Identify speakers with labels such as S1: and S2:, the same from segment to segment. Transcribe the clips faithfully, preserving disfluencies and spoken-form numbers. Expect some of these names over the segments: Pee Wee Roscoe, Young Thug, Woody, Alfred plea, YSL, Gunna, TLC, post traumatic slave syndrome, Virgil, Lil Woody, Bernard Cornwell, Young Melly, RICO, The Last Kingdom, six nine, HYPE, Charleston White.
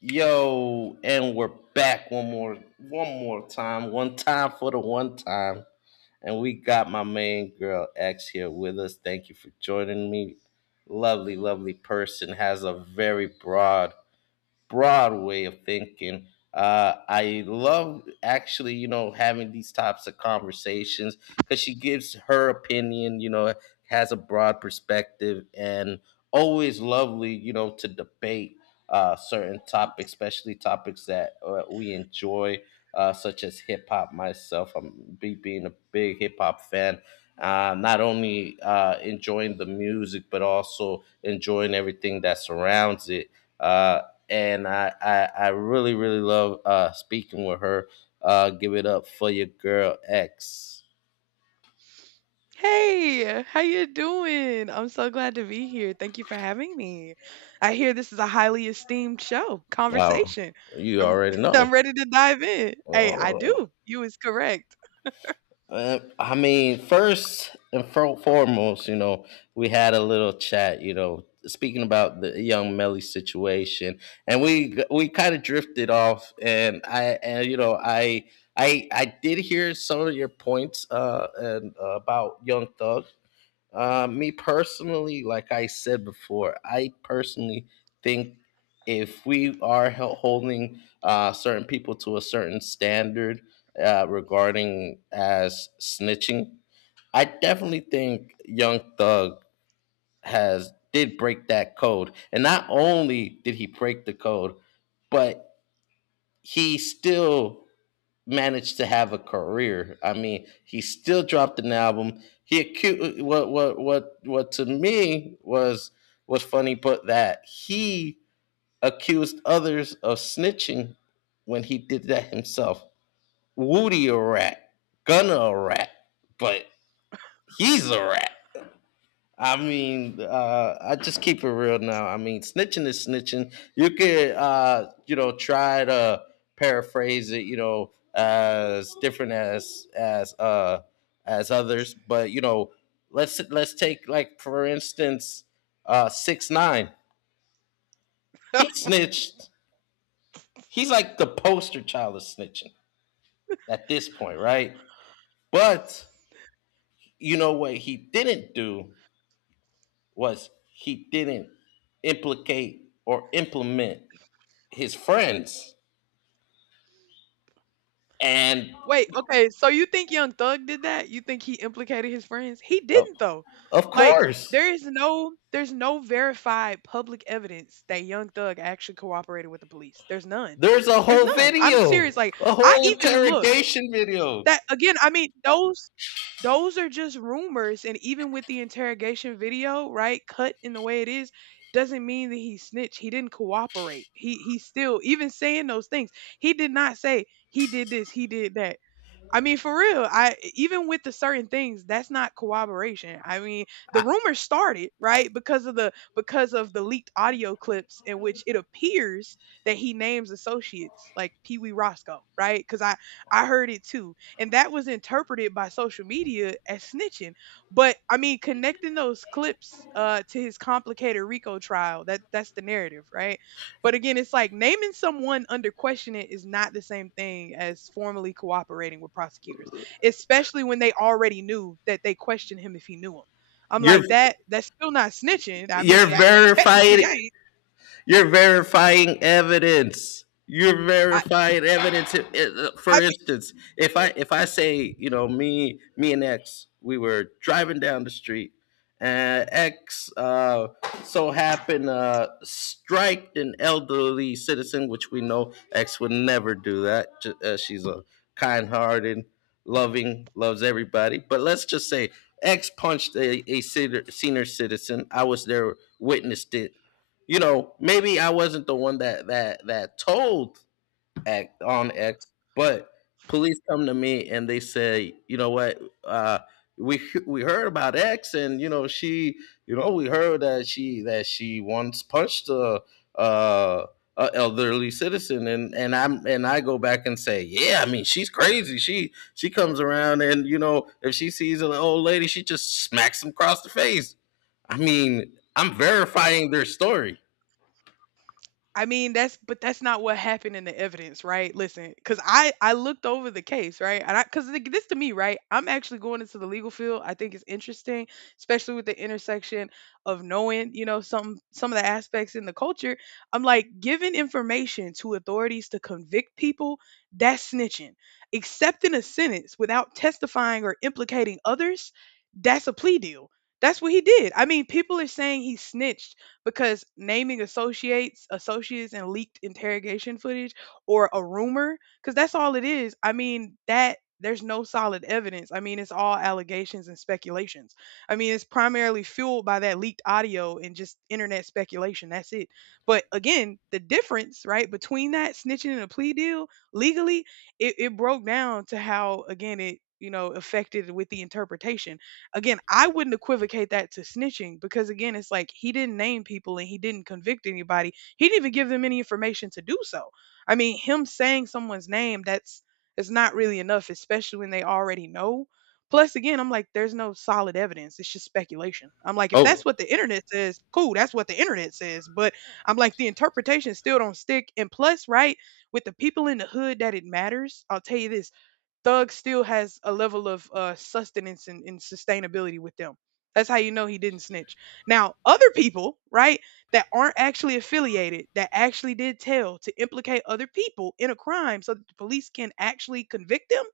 S1: Yo, and we're back one more one more time. One time for the one time. And we got my main girl X here with us. Thank you for joining me. Lovely, lovely person. Has a very broad broad way of thinking. Uh, I love actually, you know, having these types of conversations because she gives her opinion, you know, has a broad perspective and always lovely, you know, to debate uh, certain topics, especially topics that uh, we enjoy, uh, such as hip hop. Myself, I'm be, being a big hip hop fan. Uh, not only uh, enjoying the music, but also enjoying everything that surrounds it. Uh, and I, I I really really love uh speaking with her. Uh, give it up for your girl X.
S2: Hey, how you doing? I'm so glad to be here. Thank you for having me. I hear this is a highly esteemed show,
S1: Wow,
S2: conversation.
S1: you
S2: I'm
S1: already
S2: I'm
S1: know.
S2: ready to dive in. Hey, I
S1: Uh,
S2: do. You is correct.
S1: uh, I mean, first and fo- foremost, you know, we had a little chat. You know, speaking about the young Melly situation, and we we kind of drifted off, and I and you know I. I, I did hear some of your points uh, and, uh, about Young Thug. Uh, me personally, like I said before, I personally think if we are hel- holding uh, certain people to a certain standard uh, regarding as snitching, I definitely think Young Thug has did break that code, and not only did he break the code, but he still managed to have a career. I mean, he still dropped an album. He acute what what what what to me was was funny, but that he accused others of snitching when he did that himself. Woody a rat, Gunna a rat, but he's a rat. I mean, uh, I just keep it real now. I mean, snitching is snitching. You could, uh, you know, try to paraphrase it, you know, as different as as uh, as others, but you know, let's let's take like for instance, uh, six nine. He snitched. He's like the poster child of snitching at this point, right? But you know what he didn't do was he didn't implicate or implement his friends, and
S2: Wait, okay, so you think Young Thug did that? You think he implicated his friends? He
S1: uh,
S2: didn't though.
S1: of
S2: Like
S1: course.
S2: there is no there's no verified public evidence that Young Thug actually cooperated with the police. There's none.
S1: There's a
S2: There's
S1: whole
S2: none. I'm
S1: video.
S2: serious. Like
S1: A
S2: I
S1: whole
S2: even look
S1: interrogation video.
S2: that again, I mean those those are just rumors, and even with the interrogation video, right, cut in the way it is, doesn't mean that he snitched. He didn't cooperate. He he still, even saying those things, he did not say he did this, he did that. I mean, for real, I, even with the certain things, that's not cooperation. I mean, the
S1: I,
S2: rumor started, right, because of the because of the leaked audio clips in which it appears that he names associates like Pee Wee Roscoe, right? Because I I heard it too, and that was interpreted by social media as snitching. But I mean, connecting those clips uh, to his complicated RICO trial, that that's the narrative, right? But again, it's like naming someone under questioning is not the same thing as formally cooperating with prosecutors, especially when they already knew, that they questioned him if he knew him. I'm
S1: You're
S2: like that. That's still not snitching. I mean,
S1: you're
S2: I, technically, I
S1: verifying.
S2: ain't.
S1: You're verifying evidence. You're
S2: I,
S1: verifying evidence. If- if- For
S2: I
S1: instance, if I if I say you know me me and X we were driving down the street and X uh, so happened uh, striked an elderly citizen, which we know X would never do that. Ju- Uh, she's a kind-hearted, loving, loves everybody. But let's just say X punched a, a citi- senior citizen. I was there, witnessed it, you know, maybe I wasn't the one that that that told act on X, but police come to me and they say, you know what, uh, we we heard about X, and you know she, you know, we heard that she that she once punched a. Uh, a elderly citizen, and and I'm and I go back and say yeah, I mean she's crazy, she she comes around and you know if she sees an old lady she just smacks them across the face. I mean I'm verifying their story.
S2: I mean, that's, but that's not what happened in the evidence, right? Listen, because I I looked over the case, right, and I, because this to me, right, I'm actually going into the legal field. I think it's interesting, especially with the intersection of knowing, you know, some some of the aspects in the culture. I'm like giving information to authorities to convict people. That's snitching. Accepting a sentence without testifying or implicating others, that's a plea deal. That's what he did. I mean, people are saying he snitched because naming associates, associates, and leaked interrogation footage or a rumor, because that's all it is. I mean, that there's no solid evidence. I mean, it's all allegations and speculations. I mean, it's primarily fueled by that leaked audio and just internet speculation. That's it. But again, the difference, right, between that snitching and a plea deal legally, it, it broke down to how, again, it, you know, affected with the interpretation. Again, I wouldn't equivocate that to snitching because again, it's like he didn't name people and he didn't convict anybody. He didn't even give them any information to do so. I mean, him saying someone's name, that's, it's not really enough, especially when they already know. Plus, again, I'm like, there's no solid evidence. It's just speculation. I'm like, if that's
S1: Oh,
S2: what the internet says, cool, that's what the internet says. But I'm like, the interpretation still don't stick. And plus, right, with the people in the hood that it matters, I'll tell you this: Thug still has a level of uh, sustenance and, and sustainability with them. That's how you know he didn't snitch. Now, other people, right, that aren't actually affiliated, that actually did tell to implicate other people in a crime so that the police can actually convict them,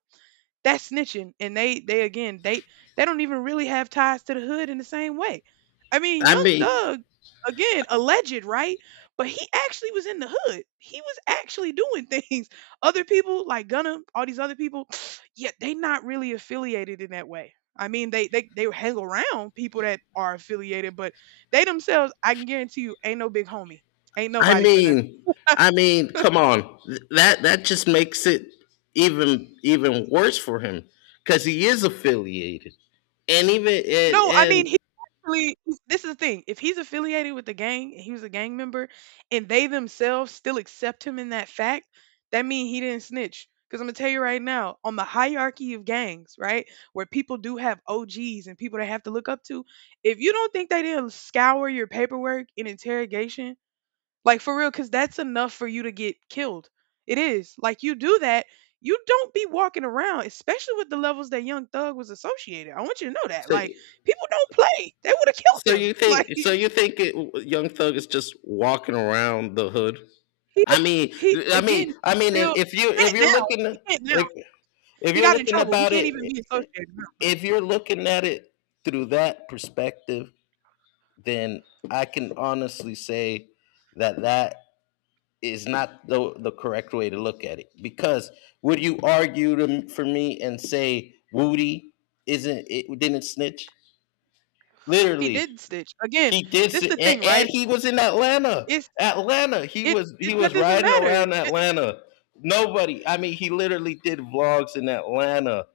S2: that's snitching. And they they again they they don't even really have ties to the hood in the same way. I mean,
S1: I
S2: Young
S1: mean,
S2: Thug, again, alleged, right? But he actually was in the hood. He was actually doing things. Other people like Gunna, all these other people, yeah, they not really affiliated in that way. I mean, they they they hang around people that are affiliated, but they themselves, I can guarantee you, ain't no big homie. Ain't
S1: I
S2: nobody for them.
S1: mean, I mean, come on. Th- That that just makes it even even worse for him because he is affiliated, and even and,
S2: No, I mean
S1: and
S2: he actually. This is the thing. If he's affiliated with the gang and he was a gang member, and they themselves still accept him in that fact, that means he didn't snitch. Because I'm gonna tell you right now, on the hierarchy of gangs, right, where people do have O Gs and people they have to look up to, if you don't think they didn't scour your paperwork in interrogation, like for real, because that's enough for you to get killed. It is. Like you do that, you don't be walking around, especially with the levels that Young Thug was associated. I want you to know that.
S1: so
S2: Like people don't play. They would have killed
S1: so
S2: him.
S1: you think
S2: Like
S1: so
S2: he
S1: you think it, Young Thug is just walking around the hood? I mean,
S2: he
S1: I
S2: again
S1: mean, I
S2: he
S1: mean, if
S2: still,
S1: if
S2: he
S1: you
S2: can't
S1: if you're
S2: now. He
S1: looking,
S2: can't now.
S1: if if
S2: He
S1: you're
S2: got in
S1: looking
S2: trouble. He
S1: about
S2: can't
S1: it,
S2: even be associated now, but
S1: if you're looking at it through that perspective, then I can honestly say that that is not the, the correct way to look at it because would you argue to, for me and say Woody isn't it didn't snitch?
S2: he
S1: Literally,
S2: did stitch. Again,
S1: he did, s-
S2: this the thing,
S1: a- and
S2: right?
S1: he was in Atlanta.
S2: It's
S1: Atlanta, he
S2: it,
S1: was he
S2: it that
S1: was
S2: doesn't
S1: riding
S2: matter.
S1: around
S2: It,
S1: Atlanta. Nobody, I mean, he literally did vlogs in Atlanta,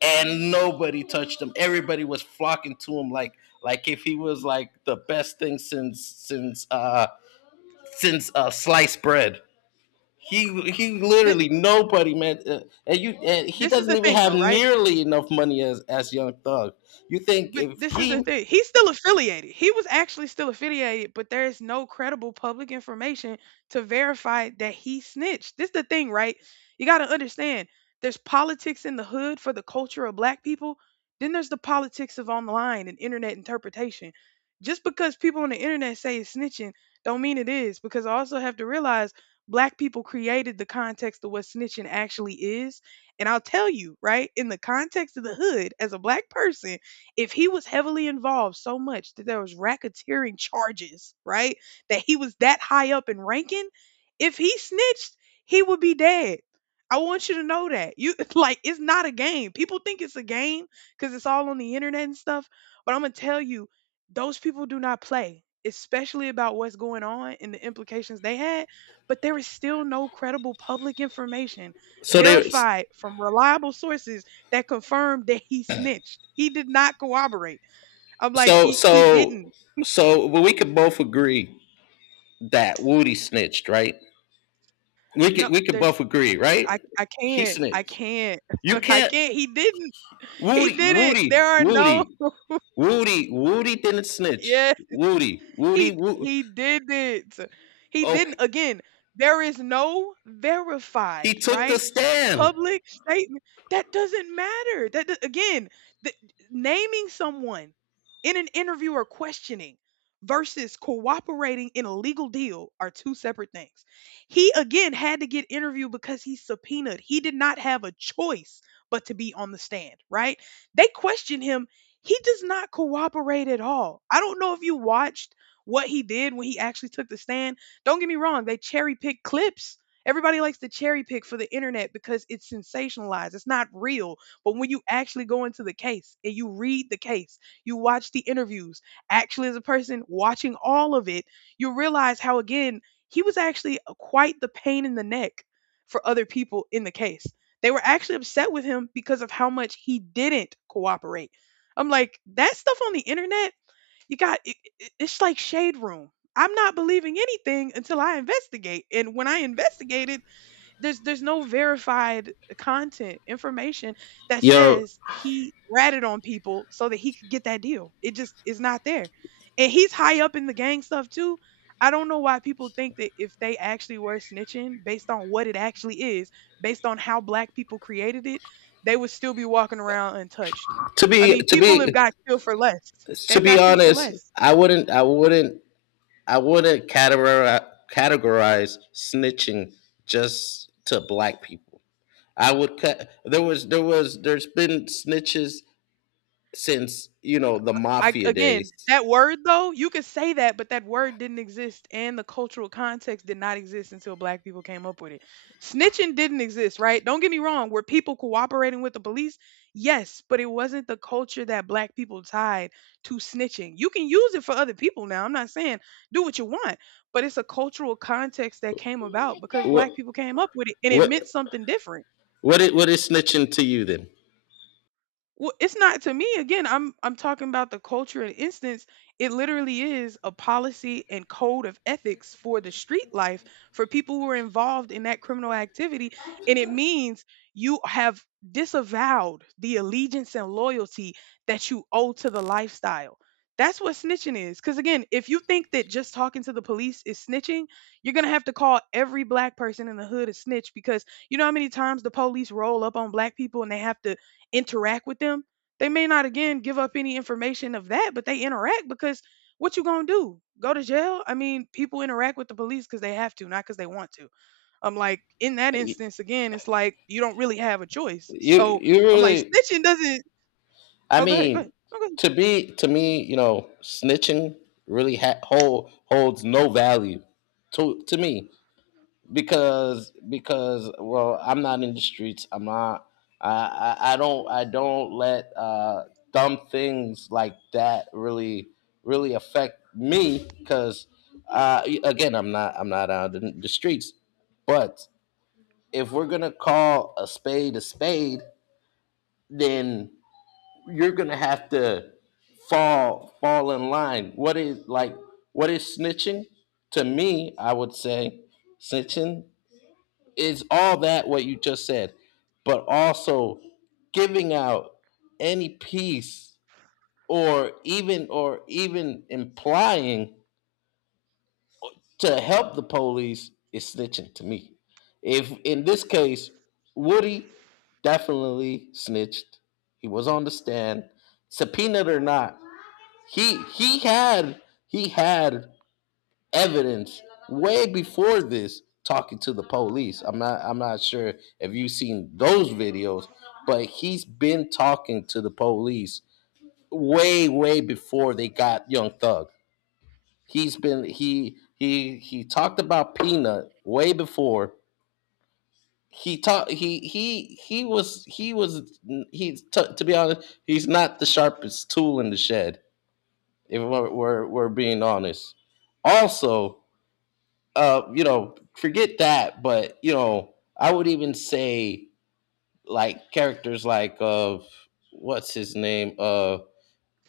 S1: and nobody touched him. Everybody was flocking to him like like if he was like the best thing since since uh since uh sliced bread. He he
S2: thi-
S1: literally nobody man, uh, and you and he
S2: this is
S1: doesn't
S2: the
S1: even
S2: thing
S1: have
S2: though, right?
S1: nearly enough money as as Young Thug. You think
S2: But
S1: if
S2: this is the
S1: he
S2: thing. He's still affiliated. He was actually still affiliated, but there is no credible public information to verify that he snitched. This is the thing, right? You got to understand there's politics in the hood for the culture of black people. Then there's the politics of online and internet interpretation. Just because people on the internet say it's snitching, don't mean it is, because I also have to realize black people created the context of what snitching actually is. And I'll tell you, right, in the context of the hood, as a black person, if he was heavily involved so much that there was racketeering charges, right? That he was that high up in ranking, if he snitched, he would be dead. I want you to know that. You like it's not a game. People think it's a game cuz it's all on the internet and stuff, but I'm going to tell you those people do not play, especially about what's going on and the implications they had, but there is still no credible public information
S1: so there
S2: verified from reliable sources that confirmed that he snitched. He did not cooperate. I'm like,
S1: so
S2: he he
S1: so
S2: didn't.
S1: so well, we could both agree that Woody snitched, right? We
S2: No,
S1: could we could
S2: there's
S1: both agree, right?
S2: I I
S1: He
S2: can't. I
S1: snitched.
S2: can't.
S1: You
S2: I
S1: can't
S2: can't. He didn't. He
S1: Woody
S2: didn't. There
S1: Woody
S2: are no
S1: Woody Woody Woody didn't snitch.
S2: yeah.
S1: Woody Woody
S2: He
S1: Woody.
S2: he didn't. He didn't.
S1: Okay,
S2: Again, there is no
S1: he
S2: verified,
S1: took the
S2: right?
S1: stand.
S2: Public statement, that doesn't matter. That do- again, the, naming someone in an interview or questioning versus cooperating in a legal deal are two separate things. He again had to get interviewed because he's subpoenaed. He did not have a choice but to be on the stand, right? They questioned him. He does not cooperate at all. I don't know if you watched what he did when he actually took the stand. Don't get me wrong, they cherry pick clips. Everybody likes to cherry pick for the internet because it's sensationalized. It's not real. But when you actually go into the case and you read the case, you watch the interviews, actually, as a person watching all of it, you realize how, again, he was actually quite the pain in the neck for other people in the case. They were actually upset with him because of how much he didn't cooperate. I'm like, that stuff on the internet, you got it, it- it's like shade room. I'm not believing anything until I investigate. And when I investigated, there's there's no verified content information that
S1: Yo,
S2: says he ratted on people so that he could get that deal. It just is not there. And he's high up in the gang stuff too. I don't know why people think that if they actually were snitching based on what it actually is, based on how black people created it, they would still be walking around untouched.
S1: to
S2: I
S1: be
S2: mean,
S1: to
S2: people have
S1: be
S2: got killed for less.
S1: to
S2: They've
S1: be
S2: got killed for
S1: honest,
S2: less.
S1: I wouldn't, I wouldn't, I wouldn't categorize, categorize snitching just to black people. I would cut. There was, there was, there's been snitches since you know the
S2: I
S1: mafia
S2: again,
S1: days.
S2: that word though, you could say that, but that word didn't exist and the cultural context did not exist until black people came up with it. Snitching didn't exist, right? Don't get me wrong, were people cooperating with the police? Yes, but it wasn't the culture that black people tied to snitching. You can use it for other people now. I'm not saying do what you want, but it's a cultural context that came about because
S1: What,
S2: black people came up with it and it
S1: what,
S2: meant something different.
S1: what is, what is snitching to you then?
S2: Well, it's not to me again. I'm I'm talking about the culture and instance. It literally is a policy and code of ethics for the street life, for people who are involved in that criminal activity, and it means you have disavowed the allegiance and loyalty that you owe to the lifestyle. That's what snitching is. Because again, if you think that just talking to the police is snitching, you're gonna have to call every black person in the hood a snitch because you know how many times the police roll up on black people and they have to interact with them. They may not again give up any information of that, but they interact because what you gonna do, go to jail? I mean, people interact with the police because they have to, not because they want to. I'm like, in that
S1: You,
S2: instance, again, it's like you don't really have a choice. So
S1: you
S2: I'm like
S1: really,
S2: snitching doesn't...
S1: I
S2: Oh, go ahead, go ahead,
S1: mean,
S2: oh go
S1: to be to me, you know, snitching really ha- hold, holds no value to to me. because because well I'm not in the streets. i'm not i i, I, don't i don't let uh dumb things like that really really affect me because uh again I'm not i'm not out in the streets, but if we're gonna call a spade a spade then you're gonna have to fall fall in line. What is like what is snitching to me? I would say snitching, it's all that what you just said, but also giving out any piece or even or even implying to help the police is snitching to me. If in this case, Woody definitely snitched. He was on the stand, subpoenaed or not. He he had he had evidence way before this talking to the police. I'm not I'm not sure if you've seen those videos, but he's been talking to the police way way before they got Young Thug. He's been he he he talked about Peanut way before he talked he he he was he was he t- to be honest he's not the sharpest tool in the shed if we're we're, we're being honest. Also uh, you know, forget that. But you know, I would even say like characters like of what's his name, uh,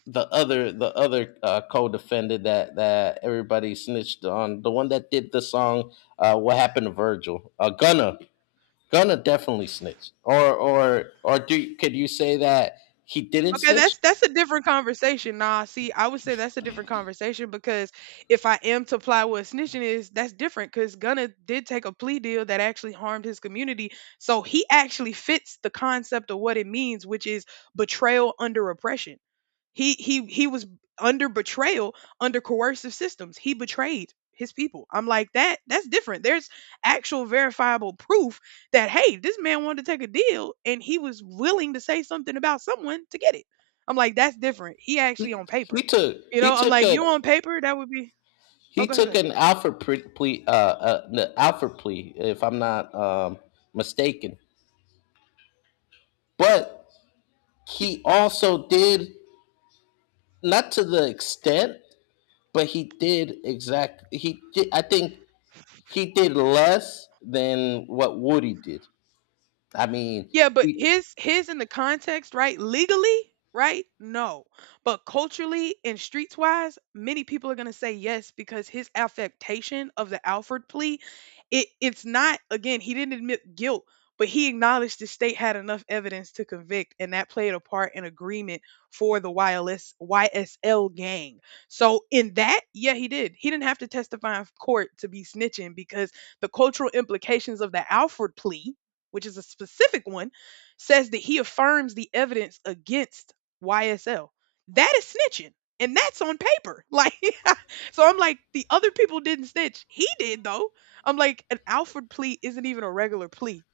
S1: the other the other uh, co-defendant that that everybody snitched on, the one that did the song, uh, "What Happened to Virgil," uh, Gunna, Gunna definitely
S2: ahead.
S1: snitched. Or or or do could you say that he didn't
S2: Okay,
S1: snitch?
S2: that's that's a different conversation. Nah, see, I would say that's a different conversation because if I am to apply what snitching is, that's different because Gunna did take a plea deal that actually harmed his community. So he actually fits the concept of what it means, which is betrayal under oppression. He he he was under betrayal under coercive systems. He betrayed his people. I'm like, that that's different. There's actual verifiable proof that, hey, this man wanted to take a deal and he was willing to say something about someone to get it. I'm like, that's different. He actually
S1: He
S2: on
S1: he
S2: paper.
S1: took
S2: You
S1: he
S2: know, I'm
S1: took
S2: like,
S1: an
S2: you on paper, that would be. Oh,
S1: he
S2: go ahead, go
S1: took
S2: ahead.
S1: an Alfred pre- plea, uh, uh, the Alfred plea, if I'm not um, mistaken. But he also did not to the extent, but he did exact. He did, I think he did less than what Woody did. I mean,
S2: Yeah, but
S1: he,
S2: his his in the context, right? Legally, right? No. But culturally and streets wise, many people are gonna say yes because his affectation of the Alfred plea, it it's not, again, he didn't admit guilt, but he acknowledged the state had enough evidence to convict, and that played a part in agreement for the Y L S Y S L gang. So in that, yeah, he did. He didn't have to testify in court to be snitching because the cultural implications of the Alfred plea, which is a specific one, says that he affirms the evidence against Y S L. That is snitching. And that's on paper. Like, so I'm like, the other people didn't snitch. He did, though. I'm like, an Alfred plea isn't even a regular plea.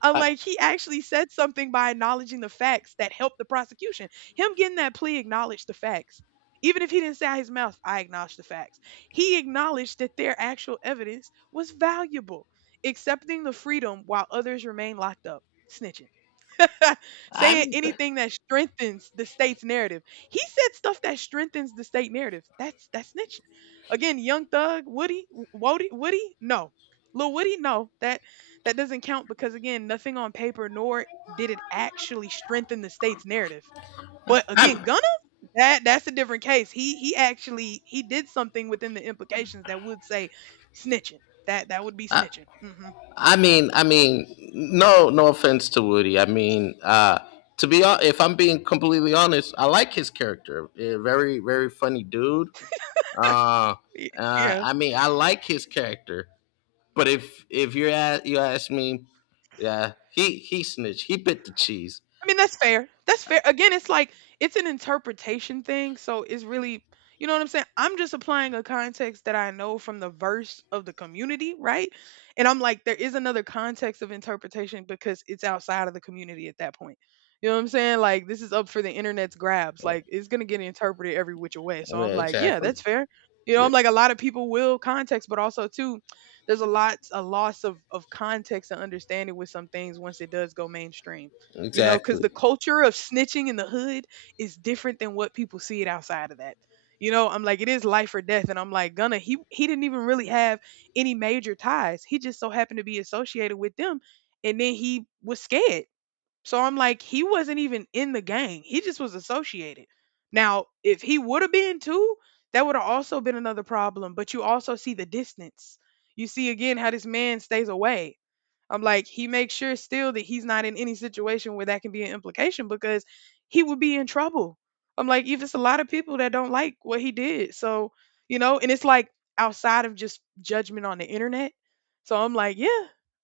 S2: i
S1: I,
S2: like, he actually said something by acknowledging the facts that helped the prosecution. Him getting that plea acknowledged the facts. Even if he didn't say out his mouth, I acknowledge the facts. He acknowledged that their actual evidence was valuable, accepting the freedom while others remain locked up, snitching. Saying anything that strengthens the state's narrative. He said stuff that strengthens the state narrative. That's that's snitching. Again, Young Thug, Woody, Woody, Woody, no. Lil Woody, no. That that doesn't count because, again, nothing on paper nor did it actually strengthen the state's narrative. But again, Gunna, that that's a different case. He he actually, he did something within the implications that would say snitching. That that would be
S1: I,
S2: snitching. Hmm.
S1: I mean, I mean, no, no offense to Woody. I mean, uh, to be hon- if I'm being completely honest, I like his character. A very, very funny dude. Uh, uh,
S2: Yeah.
S1: I mean, I like his character, but if if you ask you ask me, yeah, he he snitched. He bit the cheese.
S2: I mean, that's fair. That's fair. Again, it's like it's an interpretation thing, so it's really, you know what I'm saying? I'm just applying a context that I know from the verse of the community, right? And I'm like, there is another context of interpretation because it's outside of the community at that point. You know what I'm saying? Like, this is up for the internet's grabs.
S1: Yeah,
S2: Like, it's going to get interpreted every which way. So I'm
S1: yeah,
S2: like, yeah,
S1: exactly.
S2: that's fair. You know,
S1: Yeah,
S2: I'm like, a lot of people will context, but also too, there's a lot, a loss of of context and understanding with some things once it does go mainstream. You know, because
S1: exactly.
S2: the culture of snitching in the hood is different than what people see it outside of that. You know, I'm like, it is life or death. And I'm like, Gunna, he he didn't even really have any major ties. He just so happened to be associated with them. And then he was scared. So I'm like, he wasn't even in the gang. He just was associated. Now, if he would have been too, that would have also been another problem. But you also see the distance. You see again how this man stays away. I'm like, he makes sure still that he's not in any situation where that can be an implication because he would be in trouble. I'm like, if it's a lot of people that don't like what he did. So, you know, and it's like outside of just judgment on the internet. So I'm like, yeah,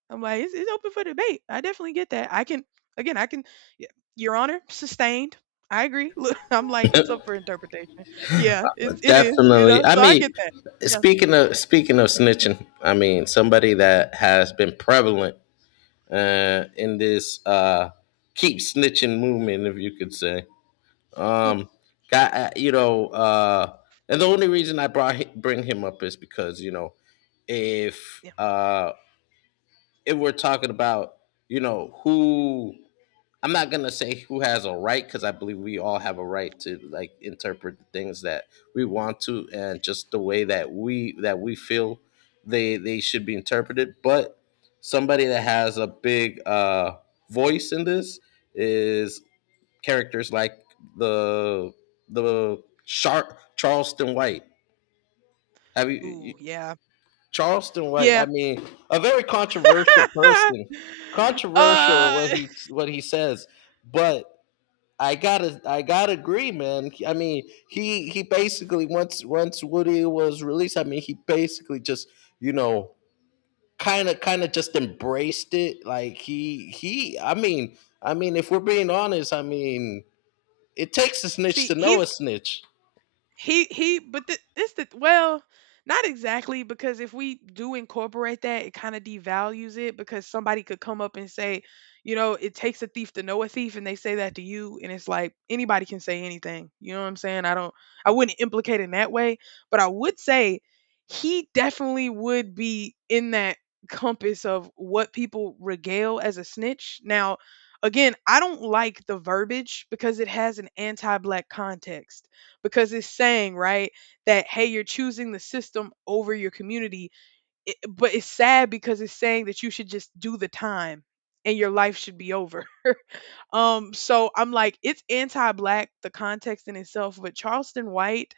S2: I'm like, it's, it's open for debate. I definitely get that. I can, again, I can, y- Your Honor, sustained. I agree. Look, I'm like, it's up for interpretation. Yeah, it's, it is, you
S1: Definitely.
S2: know,
S1: I
S2: so I get
S1: mean,
S2: that. Yeah,
S1: speaking of speaking of snitching, I mean somebody that has been prevalent uh, in this uh, keep snitching movement, if you could say. Um, got uh, you know, uh, and the only reason I brought hi- bring him up is because you know, if
S2: yeah,
S1: uh, if we're talking about, you know who, I'm not gonna say who has a right because I believe we all have a right to like interpret the things that we want to and just the way
S2: yeah.
S1: that we that we feel they they should be interpreted. But somebody that has a big uh, voice in this is characters like the the Char- Charleston White. Have you, you
S2: Ooh, yeah.
S1: Charleston White? I
S2: Yeah,
S1: mean, a very controversial person, controversial in
S2: uh,
S1: what he what he says, but. I gotta, I gotta agree, man. I mean, he he basically once once Woody was released, I mean, he basically just you know kind of kind of just embraced it. Like he he, I mean, I mean, if we're being honest, I mean, it takes a snitch
S2: see,
S1: to know
S2: he's
S1: a snitch.
S2: he he but th- this the well, not exactly, because if we do incorporate that, it kind of devalues it because somebody could come up and say, you know, it takes a thief to know a thief, and they say that to you, and it's like anybody can say anything, you know what I'm saying? i don't I wouldn't implicate in that way, but I would say he definitely would be in that compass of what people regale as a snitch now. Again, I don't like the verbiage because it has an anti-black context, because it's saying, right, that, hey, you're choosing the system over your community. It, but it's sad because it's saying that you should just do the time and your life should be over. Um so I'm like, it's anti-black, the context in itself. But Charleston White,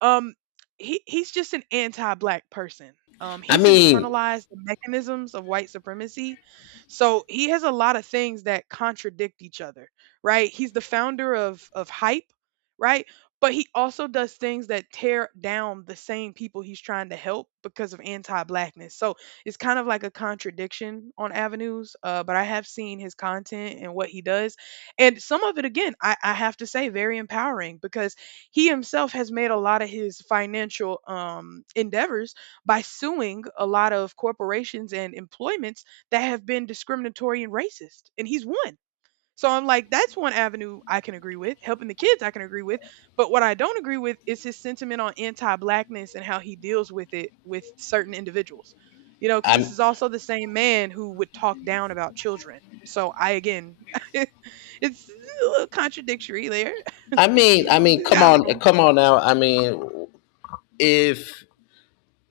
S2: um, he he's just an anti-black person. Um,
S1: I
S2: he's
S1: mean,
S2: internalized the mechanisms of white supremacy, so he has a lot of things that contradict each other, right? He's the founder of of hype, right? But he also does things that tear down the same people he's trying to help because of anti-blackness. So it's kind of like a contradiction on avenues. Uh, but I have seen his content and what he does, and some of it, again, I, I have to say, very empowering, because he himself has made a lot of his financial um, endeavors by suing a lot of corporations and employments that have been discriminatory and racist, and he's won. So I'm like, that's one avenue I can agree with. Helping the kids, I can agree with. But what I don't agree with is his sentiment on anti-blackness and how he deals with it with certain individuals. You know, because this
S1: I
S2: is also the same man who would talk down about children. So I, again, it's a little contradictory there.
S1: I mean,
S2: He's,
S1: I mean,
S2: he's
S1: come
S2: got a
S1: on,
S2: little.
S1: come on now. I mean, if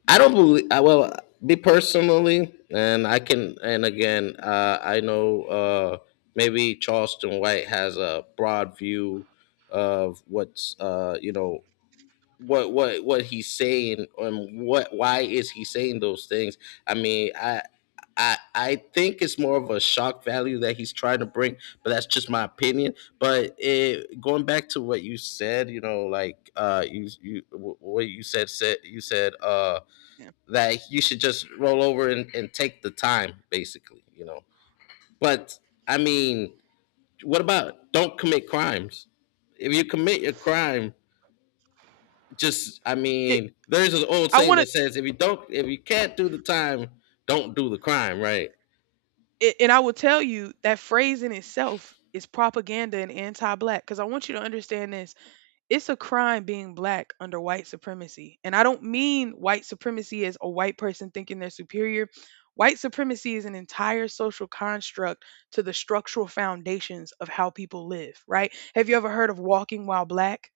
S1: I don't believe, I well, me personally, and I can, and again, uh, I know, uh, maybe Charleston White has a broad view of what's uh, you know what what what he's saying and what why is he saying those things. i mean i I, I think it's more of a shock value that he's trying to bring, but that's just my opinion. But it, going back to what you said, you know, like uh, you you wh- what you said said you said uh,
S2: Yeah.
S1: that you should just roll over and, and take the time, basically, you know. But I mean, what about don't commit crimes? If you commit a crime, just I
S2: It...
S1: mean, there's an old
S2: I
S1: saying
S2: wanna...
S1: that says if you don't if you can't do the time, don't do the crime, right?
S2: and I will tell you, that phrase in itself is propaganda and anti-black, black. Because I want you to understand this, it's a crime being black under white supremacy. And I don't mean white supremacy as a white person thinking they're superior. White supremacy is an entire social construct to the structural foundations of how people live, right? Have you ever heard of walking while black?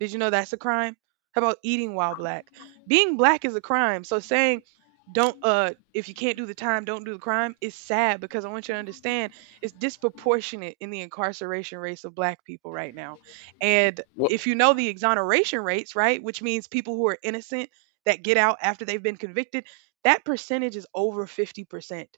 S2: Did you know that's a crime? How about eating while black? Being black is a crime. So saying, don't uh if you can't do the time, don't do the crime, is sad because I want you to understand, it's disproportionate in the incarceration rates of black people right now. And
S1: Well,
S2: if you know the exoneration rates, right, which means people who are innocent that get out after they've been convicted, that percentage is over fifty percent.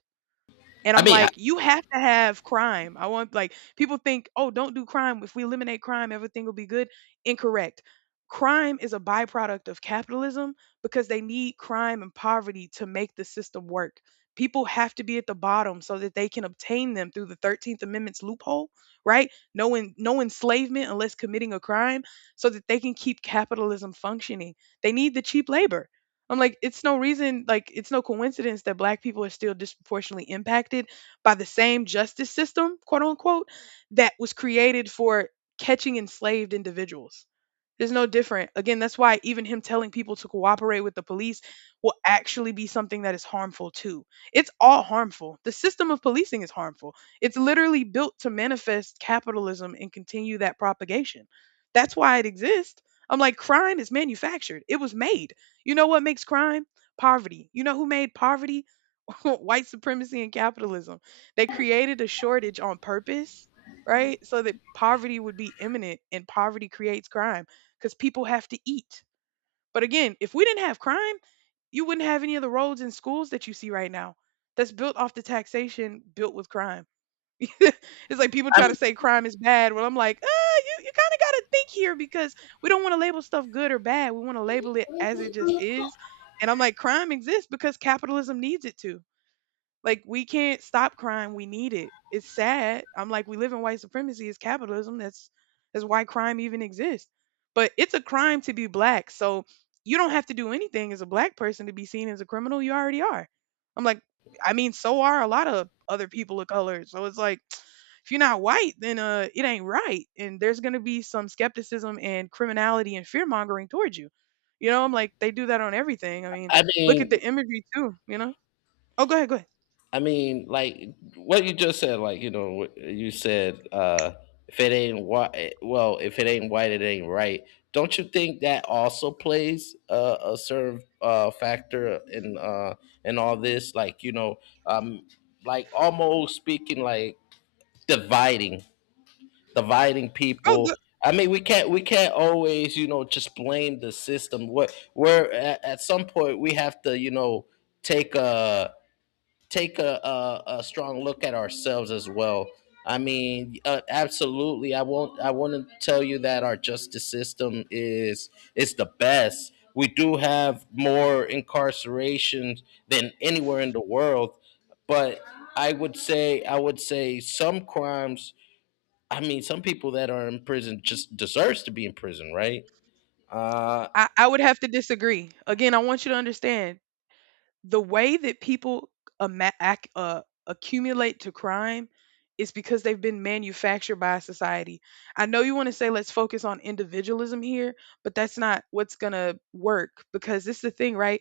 S2: And
S1: I
S2: I'm
S1: mean, I,
S2: like, you have to have crime. I want, like, people think, oh, don't do crime. If we eliminate crime, everything will be good. Incorrect. Crime is a byproduct of capitalism because they need crime and poverty to make the system work. People have to be at the bottom so that they can obtain them through the thirteenth Amendment's loophole, right? No, en- no enslavement unless committing a crime, so that they can keep capitalism functioning. They need the cheap labor. I'm like, it's no reason, like, it's no coincidence that black people are still disproportionately impacted by the same justice system, quote unquote, that was created for catching enslaved individuals. There's no different. Again, that's why even him telling people to cooperate with the police will actually be something that is harmful too. It's all harmful. The system of policing is harmful. It's literally built to manifest capitalism and continue that propagation. That's why it exists. I'm like, crime is manufactured, it was made. You know what makes crime? Poverty. You know who made poverty? White supremacy and capitalism. They created a shortage on purpose, right? So that poverty would be imminent, and poverty creates crime because people have to eat. But again, if we didn't have crime, you wouldn't have any of the roads and schools that you see right now. That's built off the taxation built with crime. It's like people try to
S1: I'm
S2: say crime is bad. Well, I'm like, ah, you, you kind of got to think here because we don't want to label stuff good or bad. We want to label it as it just is. And I'm like, crime exists because capitalism needs it to. Like, we can't stop crime. We need it. It's sad. I'm like, we live in white supremacy. It's capitalism. That's that's why crime even exists. But it's a crime to be black. So you don't have to do anything as a black person to be seen as a criminal. You already are. I'm like, I mean, so are a lot of other people of color. So it's like, if you're not white, then uh, it ain't right. And there's gonna be some skepticism and criminality and fear mongering towards you. You know, I'm like, they do that on everything. I mean,
S1: I
S2: look at
S1: mean,
S2: the imagery too. You know. Oh, go ahead, go ahead.
S1: I mean, like what you just said, like you know, wh- you said uh, if it ain't white, well, if it ain't white, it ain't right. Don't you think that also plays a, a certain uh, factor in uh, in all this? Like you know, um, like almost speaking, like dividing dividing
S2: Oh,
S1: people. I mean, we can't we can't always you know just blame the system. What we're at, at some point we have to you know take a take a, a, a strong look at ourselves as well. I mean, uh, absolutely. I won't. I want to tell you that our justice system is is the best. We do have more incarceration than anywhere in the world, but I would say I would say some crimes, I mean, some people that are in prison just deserves to be in prison, right? Uh,
S2: I, I would have to disagree. Again, I want you to understand the way that people ama- ac- uh, accumulate to crime is because they've been manufactured by society. I know you want to say let's focus on individualism here, but that's not what's going to work because this is the thing, right?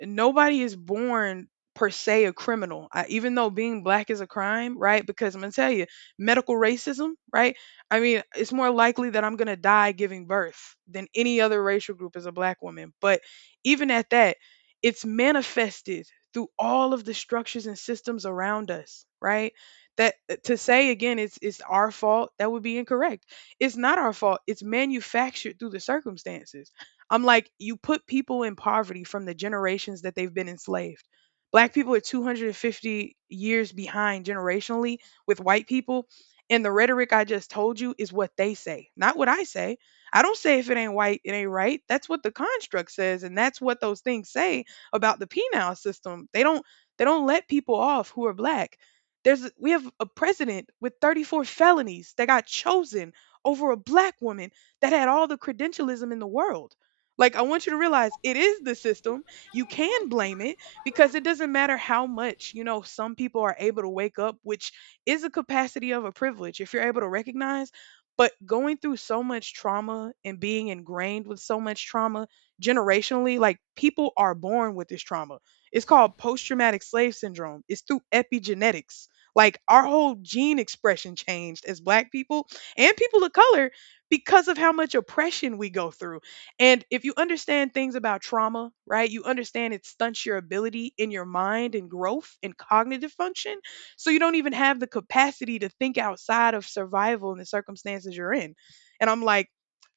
S2: Nobody is born per se a criminal. I, even though being black is a crime, right, because I'm gonna tell you, medical racism, right, I mean it's more likely that I'm gonna die giving birth than any other racial group as a black woman, but even at that, it's manifested through all of the structures and systems around us, right, that uh, to say again, it's it's our fault, that would be incorrect. It's not our fault, it's manufactured through the circumstances. I'm like, you put people in poverty from the generations that they've been enslaved. Black people are two hundred fifty years behind generationally with white people. And the rhetoric I just told you is what they say, not what I say. I don't say if it ain't white, it ain't right. That's what the construct says, and that's what those things say about the penal system. They don't they don't let people off who are black. There's a- we have a president with thirty-four felonies that got chosen over a black woman that had all the credentialism in the world. Like, I want you to realize it is the system. You can blame it because it doesn't matter how much, you know, some people are able to wake up, which is a capacity of a privilege if you're able to recognize. But going through so much trauma and being ingrained with so much trauma generationally, like people are born with this trauma. It's called post traumatic slave syndrome, it's through epigenetics. Like, our whole gene expression changed as black people and people of color because of how much oppression we go through, and if you understand things about trauma, right, you understand it stunts your ability in your mind and growth and cognitive function. So you don't even have the capacity to think outside of survival in the circumstances you're in. And I'm like,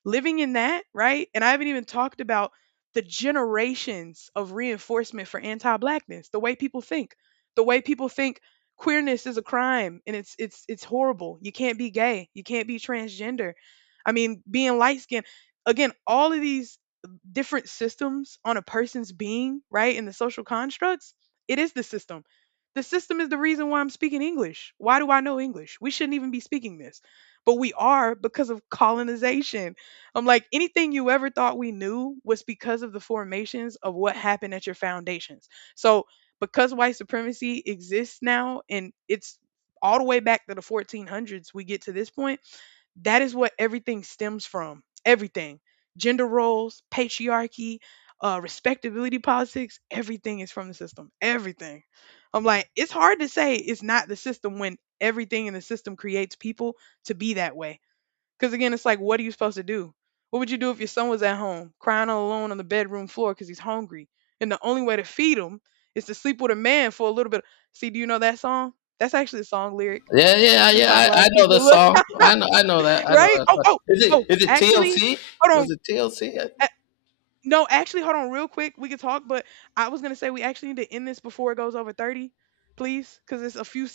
S2: living in that, right? And I haven't even talked about the generations of reinforcement for anti-blackness, the way people think, the way people think queerness is a crime and it's it's it's horrible. You can't be gay, you can't be transgender. I mean, being light skinned, again, all of these different systems on a person's being, right, in the social constructs, it is the system. The system is the reason why I'm speaking English. Why do I know English? We shouldn't even be speaking this, but we are because of colonization. I'm like, anything you ever thought we knew was because of the formations of what happened at your foundations. So, because white supremacy exists now and it's all the way back to the fourteen hundreds, we get to this point that is what everything stems from. Everything. Gender roles, patriarchy, uh, respectability politics, everything is from the system. Everything. I'm like, it's hard to say it's not the system when everything in the system creates people to be that way. Because again, it's like, what are you supposed to do? What would you do if your son was at home crying all alone on the bedroom floor because he's hungry? And the only way to feed him is to sleep with a man for a little bit. See, do you know that song? That's actually a song lyric.
S1: Yeah, yeah,
S2: This is by
S1: yeah. I,
S2: black
S1: I know the
S2: people.
S1: song. I know, I know that. I know
S2: Right?
S1: that.
S2: Oh,
S1: Song.
S2: oh,
S1: Is
S2: oh,
S1: it is it
S2: actually,
S1: T L C?
S2: hold on.
S1: Was it T L C?
S2: A no, actually, hold on real quick. We can talk, but I was gonna say we actually need to end this before it goes over thirty, please, because it's a few